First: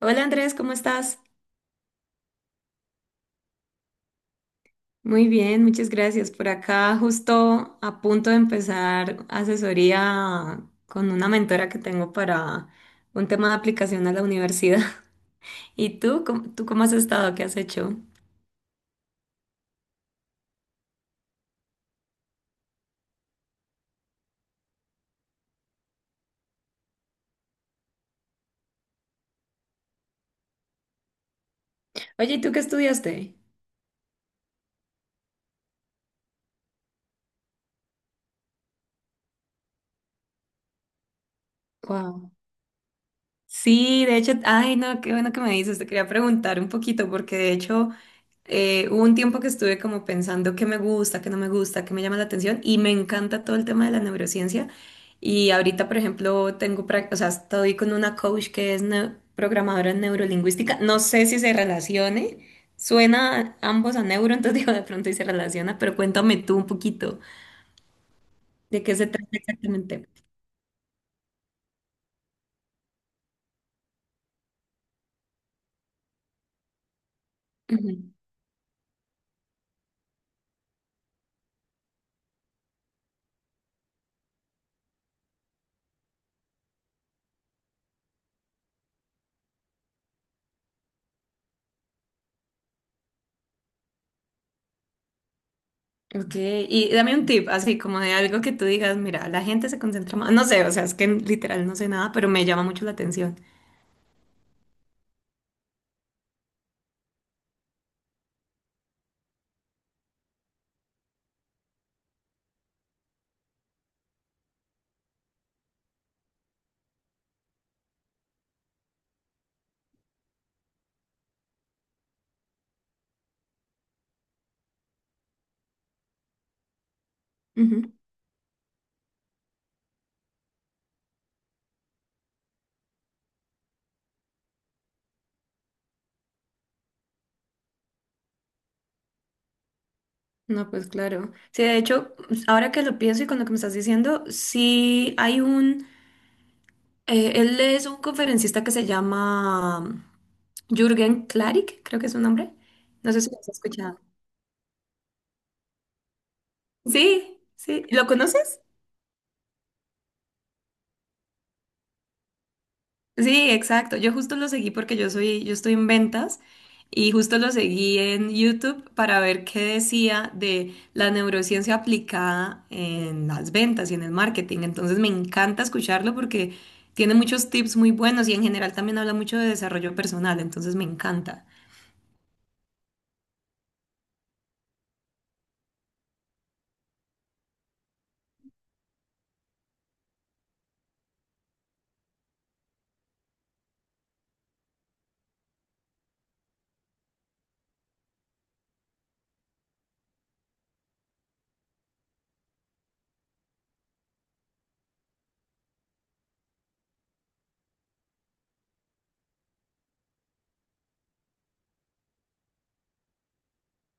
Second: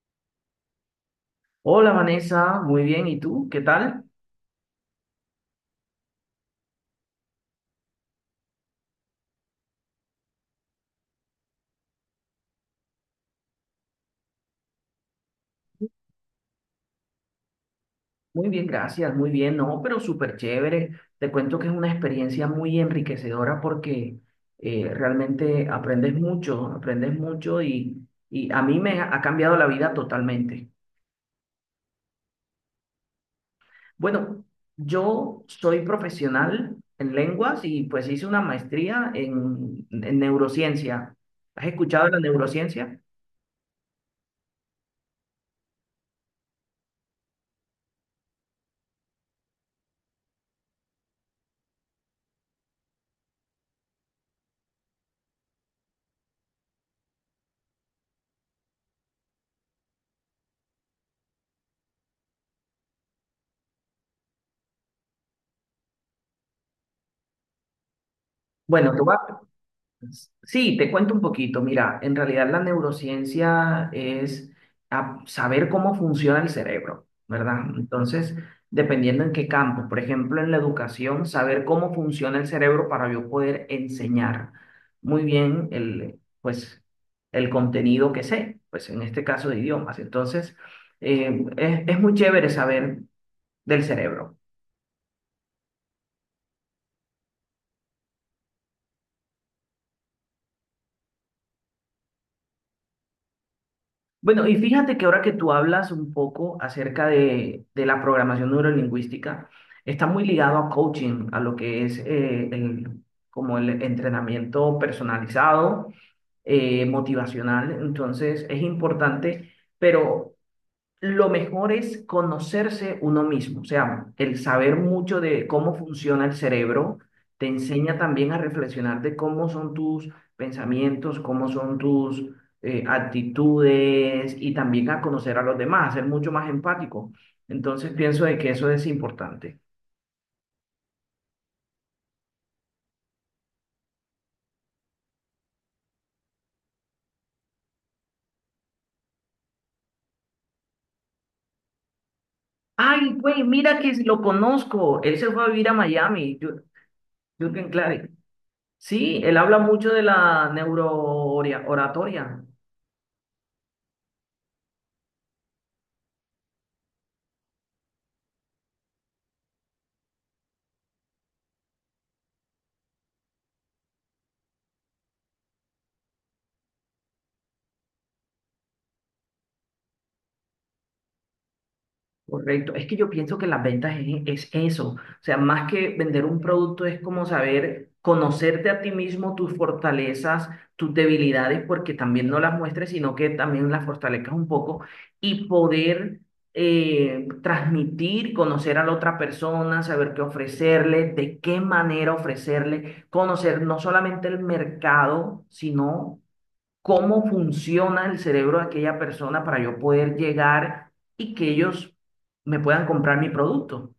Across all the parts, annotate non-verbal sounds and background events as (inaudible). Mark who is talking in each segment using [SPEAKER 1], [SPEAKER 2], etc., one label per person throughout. [SPEAKER 1] Hola Andrés, ¿cómo estás?
[SPEAKER 2] Hola Vanessa, muy bien. ¿Y tú? ¿Qué tal?
[SPEAKER 1] Muy bien, muchas gracias. Por acá justo a punto de empezar asesoría con una mentora que tengo para un tema de aplicación a la universidad. (laughs) ¿Y tú? ¿Tú cómo has estado? ¿Qué has hecho?
[SPEAKER 2] Muy bien, gracias. Muy bien, no, pero súper chévere. Te cuento que es una experiencia muy enriquecedora porque realmente aprendes mucho, aprendes mucho y a mí me ha cambiado la vida totalmente.
[SPEAKER 1] Oye, ¿y tú qué estudiaste?
[SPEAKER 2] Bueno, yo soy profesional en lenguas y pues hice una maestría en neurociencia. ¿Has escuchado de la
[SPEAKER 1] Wow.
[SPEAKER 2] neurociencia?
[SPEAKER 1] Sí, de hecho, ay, no, qué bueno que me dices. Te quería preguntar un poquito porque de hecho hubo un tiempo que estuve como pensando qué me gusta, qué no me gusta, qué me llama la atención y me encanta todo el tema de la neurociencia. Y ahorita, por ejemplo, o sea, estoy con una coach que es programadora en neurolingüística. No sé si se relacione. Suena ambos a neuro, entonces (laughs) digo de pronto y se relaciona, pero cuéntame tú un poquito de
[SPEAKER 2] Bueno,
[SPEAKER 1] qué
[SPEAKER 2] te
[SPEAKER 1] se
[SPEAKER 2] voy
[SPEAKER 1] trata
[SPEAKER 2] a
[SPEAKER 1] exactamente.
[SPEAKER 2] Sí, te cuento un poquito. Mira, en realidad la neurociencia es saber cómo funciona el cerebro, ¿verdad?
[SPEAKER 1] Ujú.
[SPEAKER 2] Entonces, dependiendo en qué campo, por ejemplo, en la educación, saber cómo funciona el cerebro para yo poder enseñar muy bien el, pues, el contenido que sé, pues en este caso de idiomas. Entonces, es muy chévere saber del cerebro.
[SPEAKER 1] Ok, y dame un tip, así como de algo que tú digas, mira, la gente se concentra más, no sé, o sea, es que literal no sé nada, pero me llama mucho la atención.
[SPEAKER 2] Bueno, y fíjate que ahora que tú hablas un poco acerca de la programación neurolingüística, está muy ligado a coaching, a lo que es el, como el entrenamiento personalizado, motivacional. Entonces, es importante, pero lo mejor es conocerse uno mismo, o sea, el saber mucho de cómo funciona el cerebro te enseña también a reflexionar de cómo son tus pensamientos, cómo son tus actitudes y también a conocer a los demás, a ser mucho más empático. Entonces pienso de que eso es importante.
[SPEAKER 1] No, pues claro. Sí, de hecho, ahora que lo pienso y con lo que me estás diciendo, sí hay un... él es un conferencista que se llama Jürgen Klarik, creo que es su nombre.
[SPEAKER 2] Ay,
[SPEAKER 1] No sé si lo
[SPEAKER 2] güey,
[SPEAKER 1] has
[SPEAKER 2] mira que
[SPEAKER 1] escuchado.
[SPEAKER 2] lo conozco. Él se fue a vivir a Miami,
[SPEAKER 1] Sí,
[SPEAKER 2] Jürgen
[SPEAKER 1] sí. ¿Lo
[SPEAKER 2] Clary.
[SPEAKER 1] conoces?
[SPEAKER 2] Sí, él habla mucho de la neurooratoria.
[SPEAKER 1] Sí, exacto. Yo justo lo seguí porque yo soy, yo estoy en ventas y justo lo seguí en YouTube para ver qué decía de la neurociencia aplicada en las ventas y en el marketing. Entonces me encanta escucharlo porque tiene muchos tips muy buenos y en general también habla mucho de desarrollo personal, entonces me encanta.
[SPEAKER 2] Correcto. Es que yo pienso que las ventas es eso. O sea, más que vender un producto es como saber conocerte a ti mismo, tus fortalezas, tus debilidades, porque también no las muestres, sino que también las fortalezcas un poco y poder transmitir, conocer a la otra persona, saber qué ofrecerle, de qué manera ofrecerle, conocer no solamente el mercado, sino cómo funciona el cerebro de aquella persona para yo poder llegar y que ellos me puedan comprar mi producto.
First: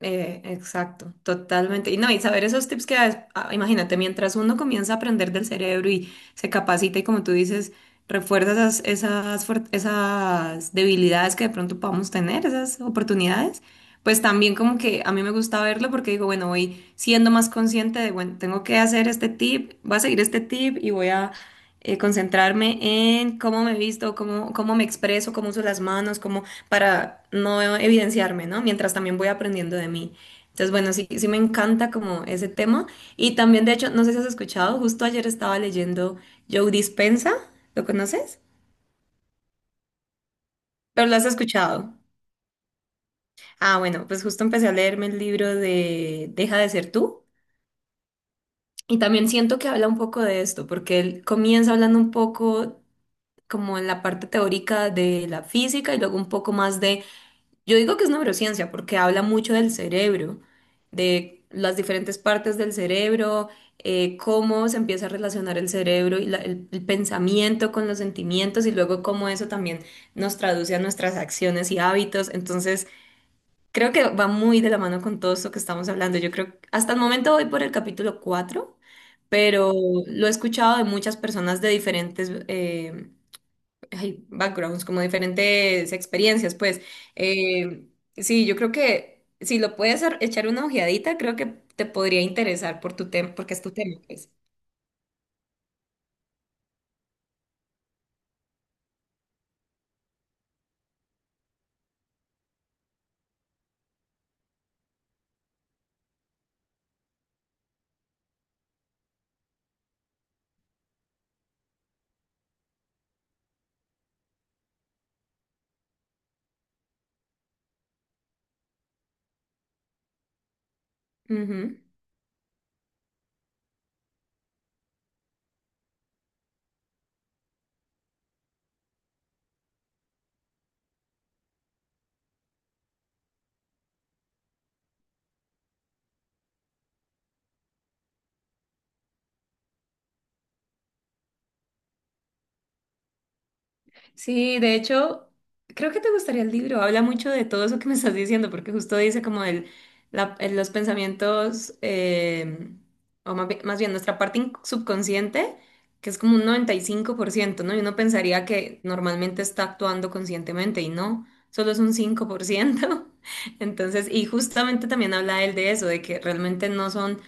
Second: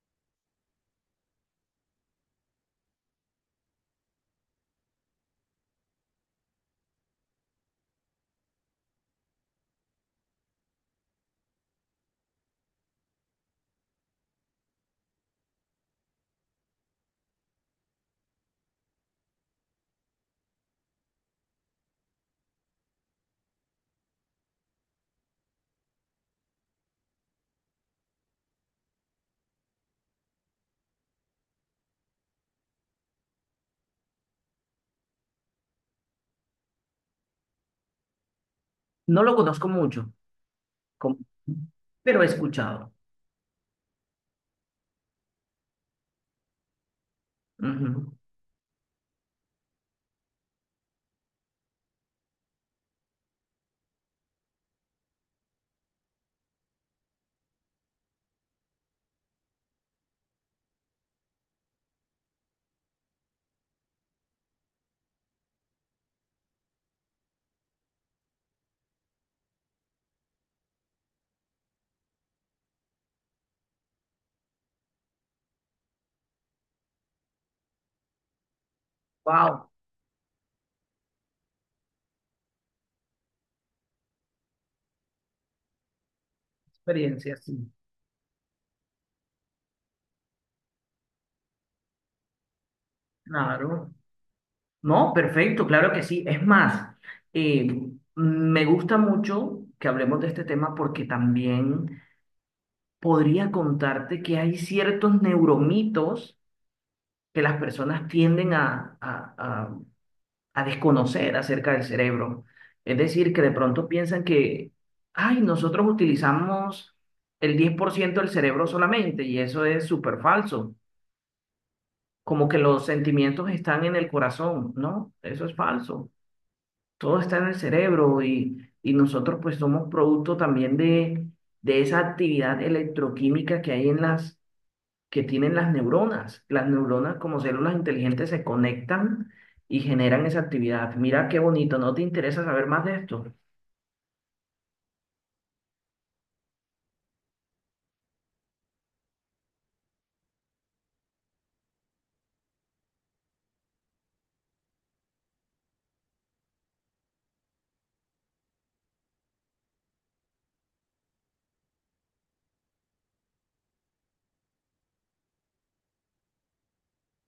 [SPEAKER 1] Exacto, totalmente. Y no, y saber esos tips que das, ah, imagínate, mientras uno comienza a aprender del cerebro y se capacita y como tú dices, refuerza esas debilidades que de pronto podamos tener, esas oportunidades, pues también como que a mí me gusta verlo porque digo, bueno, voy siendo más consciente de, bueno, tengo que hacer este tip, voy a seguir este tip y voy a concentrarme en cómo me visto, cómo, cómo me expreso, cómo uso las manos, cómo para no evidenciarme, ¿no? Mientras también voy aprendiendo de mí. Entonces, bueno, sí, sí me encanta como ese tema. Y también, de hecho, no sé si has escuchado, justo ayer estaba leyendo Joe Dispenza, ¿lo conoces?
[SPEAKER 2] No lo conozco mucho,
[SPEAKER 1] Pero lo
[SPEAKER 2] com-
[SPEAKER 1] has escuchado.
[SPEAKER 2] pero he escuchado.
[SPEAKER 1] Ah, bueno, pues justo empecé a leerme el libro de Deja de ser tú.
[SPEAKER 2] Ujú.
[SPEAKER 1] Y también siento que habla un poco de esto, porque él comienza hablando un poco como en la parte teórica de la física y luego un poco más de... Yo digo que es neurociencia porque habla mucho del cerebro, de las diferentes partes del cerebro, cómo se empieza a relacionar el cerebro y el pensamiento con los sentimientos y luego cómo eso también nos traduce a nuestras acciones y hábitos. Entonces, creo que va muy de la mano con todo esto que estamos hablando. Yo creo que hasta el momento voy por el capítulo 4,
[SPEAKER 2] Wow,
[SPEAKER 1] pero lo he escuchado de muchas personas de diferentes hay backgrounds, como diferentes experiencias, pues.
[SPEAKER 2] experiencia, sí.
[SPEAKER 1] Eh, sí, yo creo que si lo puedes echar una ojeadita, creo que te podría interesar por tu tema, porque es tu
[SPEAKER 2] Claro.
[SPEAKER 1] tema, pues.
[SPEAKER 2] No, perfecto, claro que sí. Es más, eh, me gusta mucho que hablemos de este tema porque también podría contarte que hay ciertos neuromitos que las personas tienden a a desconocer acerca del cerebro. Es decir, que de pronto piensan que, ay, nosotros utilizamos el 10% del cerebro solamente y eso es súper falso.
[SPEAKER 1] Ujú.
[SPEAKER 2] Como que los sentimientos están en el corazón, ¿no? Eso es falso. Todo está en el cerebro y nosotros pues somos producto también de esa actividad electroquímica que hay que tienen las neuronas. Las neuronas como células inteligentes se conectan y generan esa actividad. Mira qué bonito, ¿no te interesa saber más de esto?
[SPEAKER 1] Sí, de hecho, creo que te gustaría el libro. Habla mucho de todo eso que me estás diciendo, porque justo dice como los pensamientos, o más bien, nuestra parte subconsciente, que es como un 95%, ¿no? Y uno pensaría que normalmente está actuando conscientemente y no, solo es un 5%. (laughs) Entonces, y justamente también habla él de eso, de que realmente no son...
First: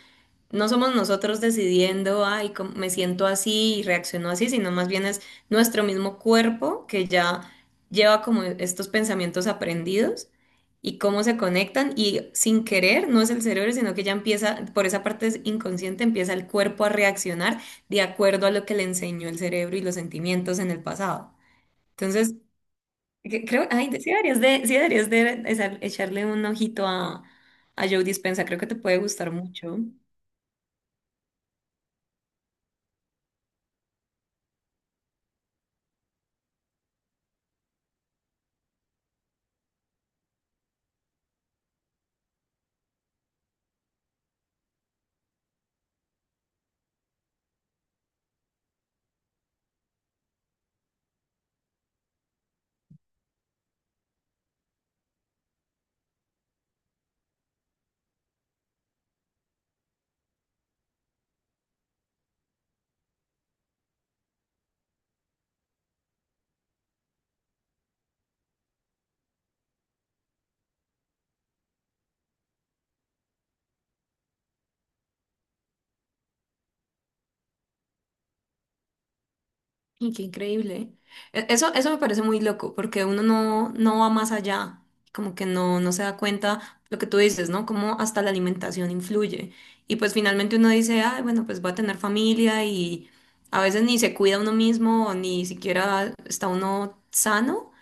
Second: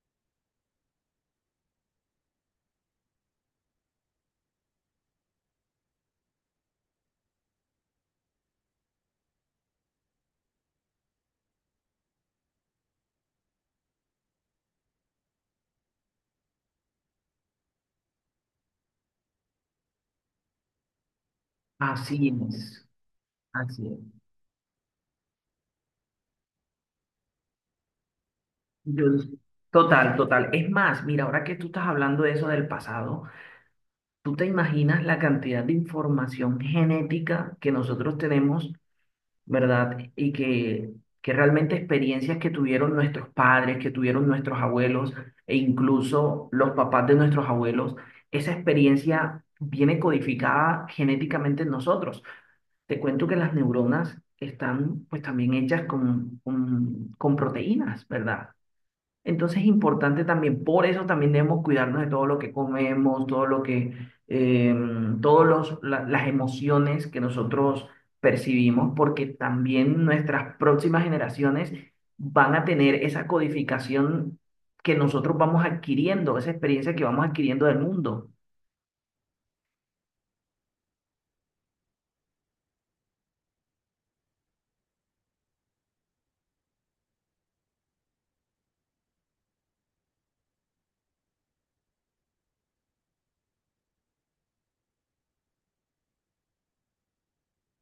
[SPEAKER 1] No somos nosotros decidiendo, ay, cómo- me siento así y reacciono así, sino más bien es nuestro mismo cuerpo que ya lleva como estos pensamientos aprendidos y cómo se conectan y sin querer, no es el cerebro, sino que ya empieza, por esa parte es inconsciente, empieza el cuerpo a reaccionar de acuerdo a lo que le enseñó el cerebro y los sentimientos en el pasado.
[SPEAKER 2] Así
[SPEAKER 1] Entonces,
[SPEAKER 2] es,
[SPEAKER 1] creo,
[SPEAKER 2] así
[SPEAKER 1] ay, sí
[SPEAKER 2] es.
[SPEAKER 1] echarle un ojito a Joe Dispenza, creo que te puede
[SPEAKER 2] Yo-
[SPEAKER 1] gustar mucho.
[SPEAKER 2] Total, total. Es más, mira, ahora que tú estás hablando de eso del pasado, ¿tú te imaginas la cantidad de información genética que nosotros tenemos? ¿Verdad? Que realmente experiencias que tuvieron nuestros padres, que tuvieron nuestros abuelos e incluso los papás de nuestros abuelos, esa experiencia viene codificada genéticamente en nosotros. Te cuento que las neuronas están pues también hechas con proteínas, ¿verdad? Entonces es importante también, por eso también debemos cuidarnos de todo lo que comemos, todo lo que, eh, las emociones que nosotros percibimos, porque también nuestras próximas generaciones van a tener esa codificación que nosotros vamos adquiriendo, esa experiencia que vamos adquiriendo del mundo.
[SPEAKER 1] Y qué increíble. Eso, eso me parece muy loco, porque uno no, no va más allá, como que no, no se da cuenta lo que tú dices, ¿no? Cómo hasta la alimentación influye. Y pues finalmente uno dice, ay, bueno, pues va a tener familia y a veces ni se cuida uno mismo, ni siquiera está uno sano,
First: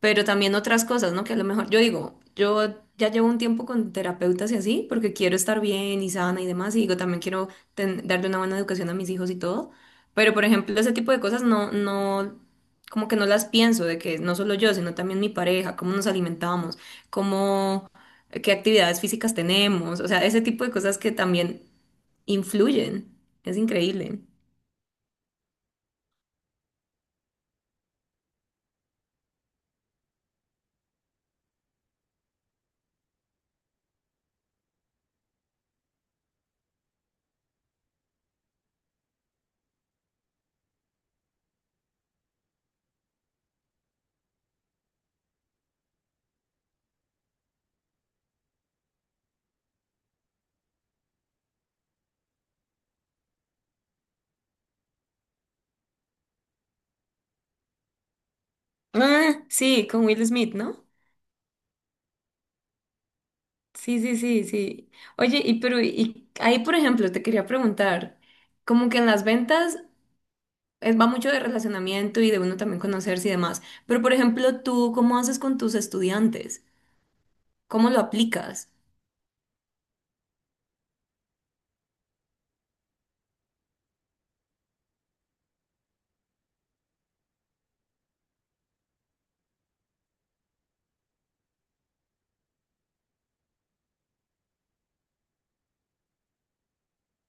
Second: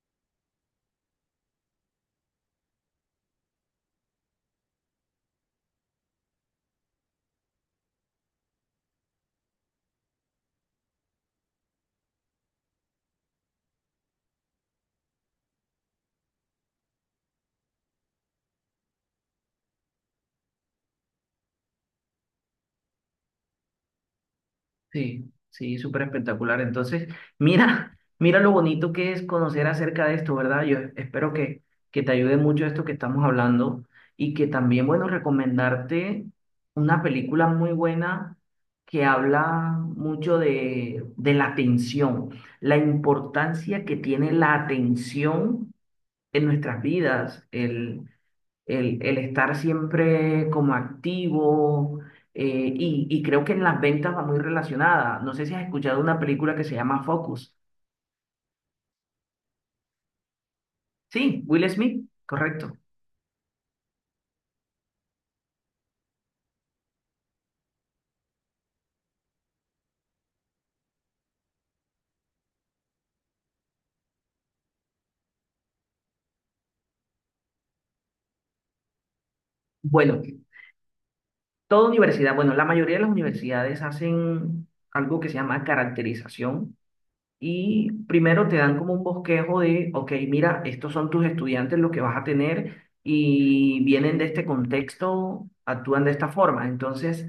[SPEAKER 1] pero también otras cosas, ¿no? Que a lo mejor, yo digo, yo ya llevo un tiempo con terapeutas y así, porque quiero estar bien y sana y demás, y digo, también quiero darle una buena educación a mis hijos y todo, pero por ejemplo, ese tipo de cosas no, no, como que no las pienso, de que no solo yo, sino también mi pareja, cómo nos alimentamos, cómo, qué actividades físicas tenemos, o sea, ese tipo de cosas que también influyen, es increíble.
[SPEAKER 2] Sí, sí, súper espectacular. Entonces, mira, (laughs) mira lo bonito que es conocer acerca de esto, ¿verdad? Yo espero que te ayude mucho esto que estamos hablando y que también, bueno, recomendarte una película muy buena que habla mucho de la atención, la importancia que tiene la atención en nuestras vidas, el estar siempre como activo y creo que en las ventas va muy relacionada. No sé si has escuchado una película que se llama Focus.
[SPEAKER 1] Ah, sí, con Will Smith, ¿no?
[SPEAKER 2] Sí, Will Smith, correcto.
[SPEAKER 1] Sí, sí, sí, sí. Oye, y pero y ahí, por ejemplo, te quería preguntar, como que en las ventas va mucho de relacionamiento y de uno también conocerse y demás, pero por ejemplo, tú, ¿cómo haces con tus estudiantes? ¿Cómo lo aplicas?
[SPEAKER 2] Bueno, toda universidad, bueno, la mayoría de las universidades hacen algo que se llama caracterización. Y primero te dan como un bosquejo de, ok, mira, estos son tus estudiantes los que vas a tener y vienen de este contexto, actúan de esta forma. Entonces,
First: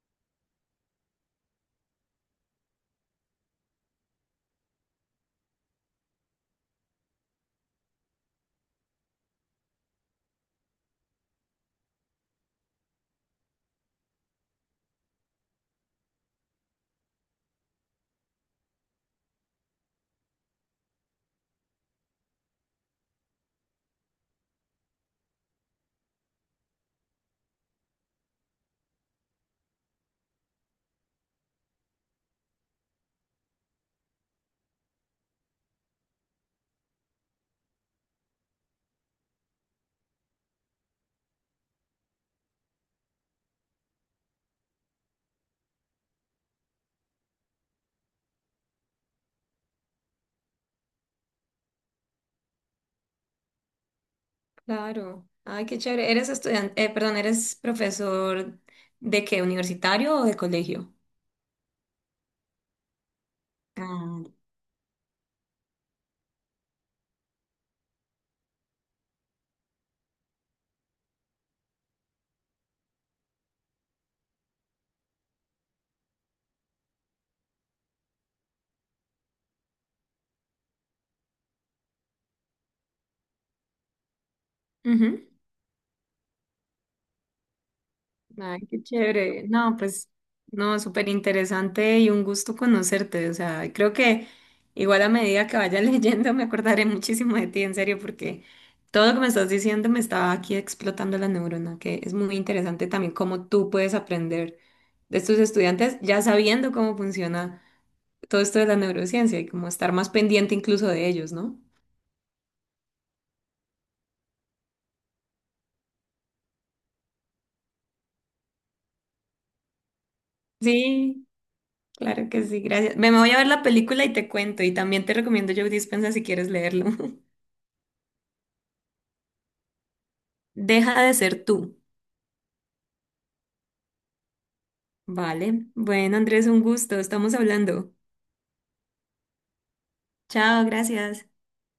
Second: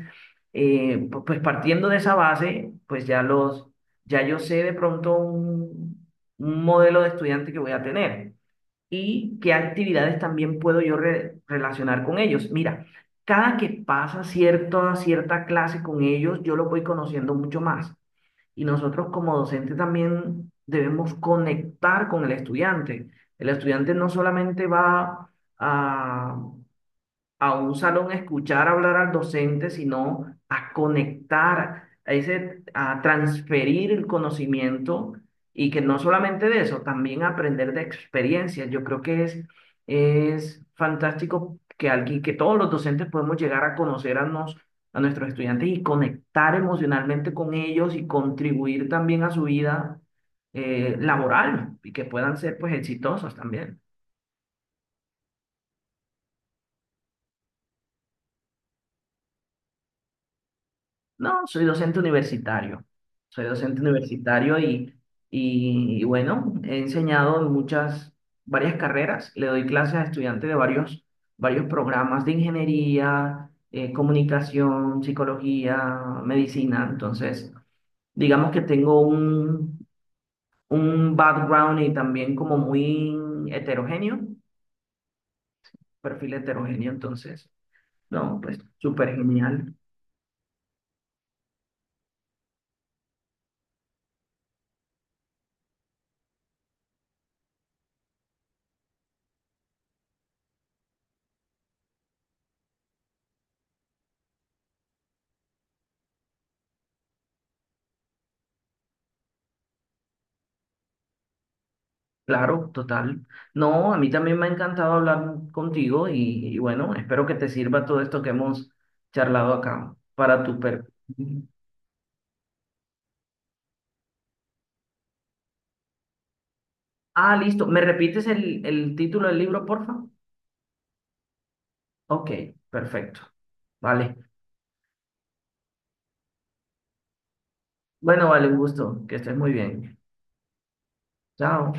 [SPEAKER 2] pues partiendo de esa base, ya yo sé de pronto un modelo de estudiante que voy a tener y qué actividades también puedo yo relacionar con ellos. Mira, cada que pasa cierta clase con ellos, yo los voy conociendo mucho más y nosotros como docente también debemos conectar con el estudiante. El estudiante no solamente va a, a un salón a escuchar hablar al docente, sino a conectar, a, ese, a transferir el conocimiento y que no solamente de eso, también aprender de experiencias. Yo creo que es fantástico que alguien, que todos los docentes podemos llegar a conocer a nuestros estudiantes y conectar emocionalmente con ellos y contribuir también a su vida laboral y que puedan ser pues exitosos también.
[SPEAKER 1] Claro. Ay, qué chévere. ¿Eres perdón, eres profesor de qué, universitario o de colegio?
[SPEAKER 2] No, soy docente universitario. Soy docente
[SPEAKER 1] Ah,
[SPEAKER 2] universitario y bueno, he enseñado en muchas, varias carreras. Le doy clases a estudiantes de varios, varios programas de ingeniería, comunicación, psicología, medicina. Entonces, digamos que tengo un background y también como muy heterogéneo,
[SPEAKER 1] ujú.
[SPEAKER 2] perfil heterogéneo. Entonces, no, pues
[SPEAKER 1] Ay, qué
[SPEAKER 2] súper
[SPEAKER 1] chévere.
[SPEAKER 2] genial.
[SPEAKER 1] No, pues, no, súper interesante y un gusto conocerte. O sea, creo que igual a medida que vaya (laughs) leyendo me acordaré muchísimo de ti, en serio, porque todo lo que me estás diciendo me estaba aquí explotando la neurona, que es muy interesante también cómo tú puedes aprender de tus estudiantes ya sabiendo cómo funciona todo esto de la neurociencia y cómo estar más pendiente incluso de ellos, ¿no?
[SPEAKER 2] Claro, total. No, a mí también me ha encantado hablar contigo y bueno, espero que te sirva todo esto que hemos charlado acá para tu per.
[SPEAKER 1] Sí, claro que sí, gracias. Me voy a ver la película y te cuento, y también te recomiendo Joe Dispenza si quieres leerlo. (laughs)
[SPEAKER 2] Ah, listo. ¿Me repites el título del libro, porfa?
[SPEAKER 1] Deja de ser tú.
[SPEAKER 2] Ok, perfecto. Vale.
[SPEAKER 1] Vale. Bueno, Andrés, un gusto. Estamos hablando.
[SPEAKER 2] Bueno, vale, un gusto. Que estés muy bien.
[SPEAKER 1] Chao, gracias.
[SPEAKER 2] Chao.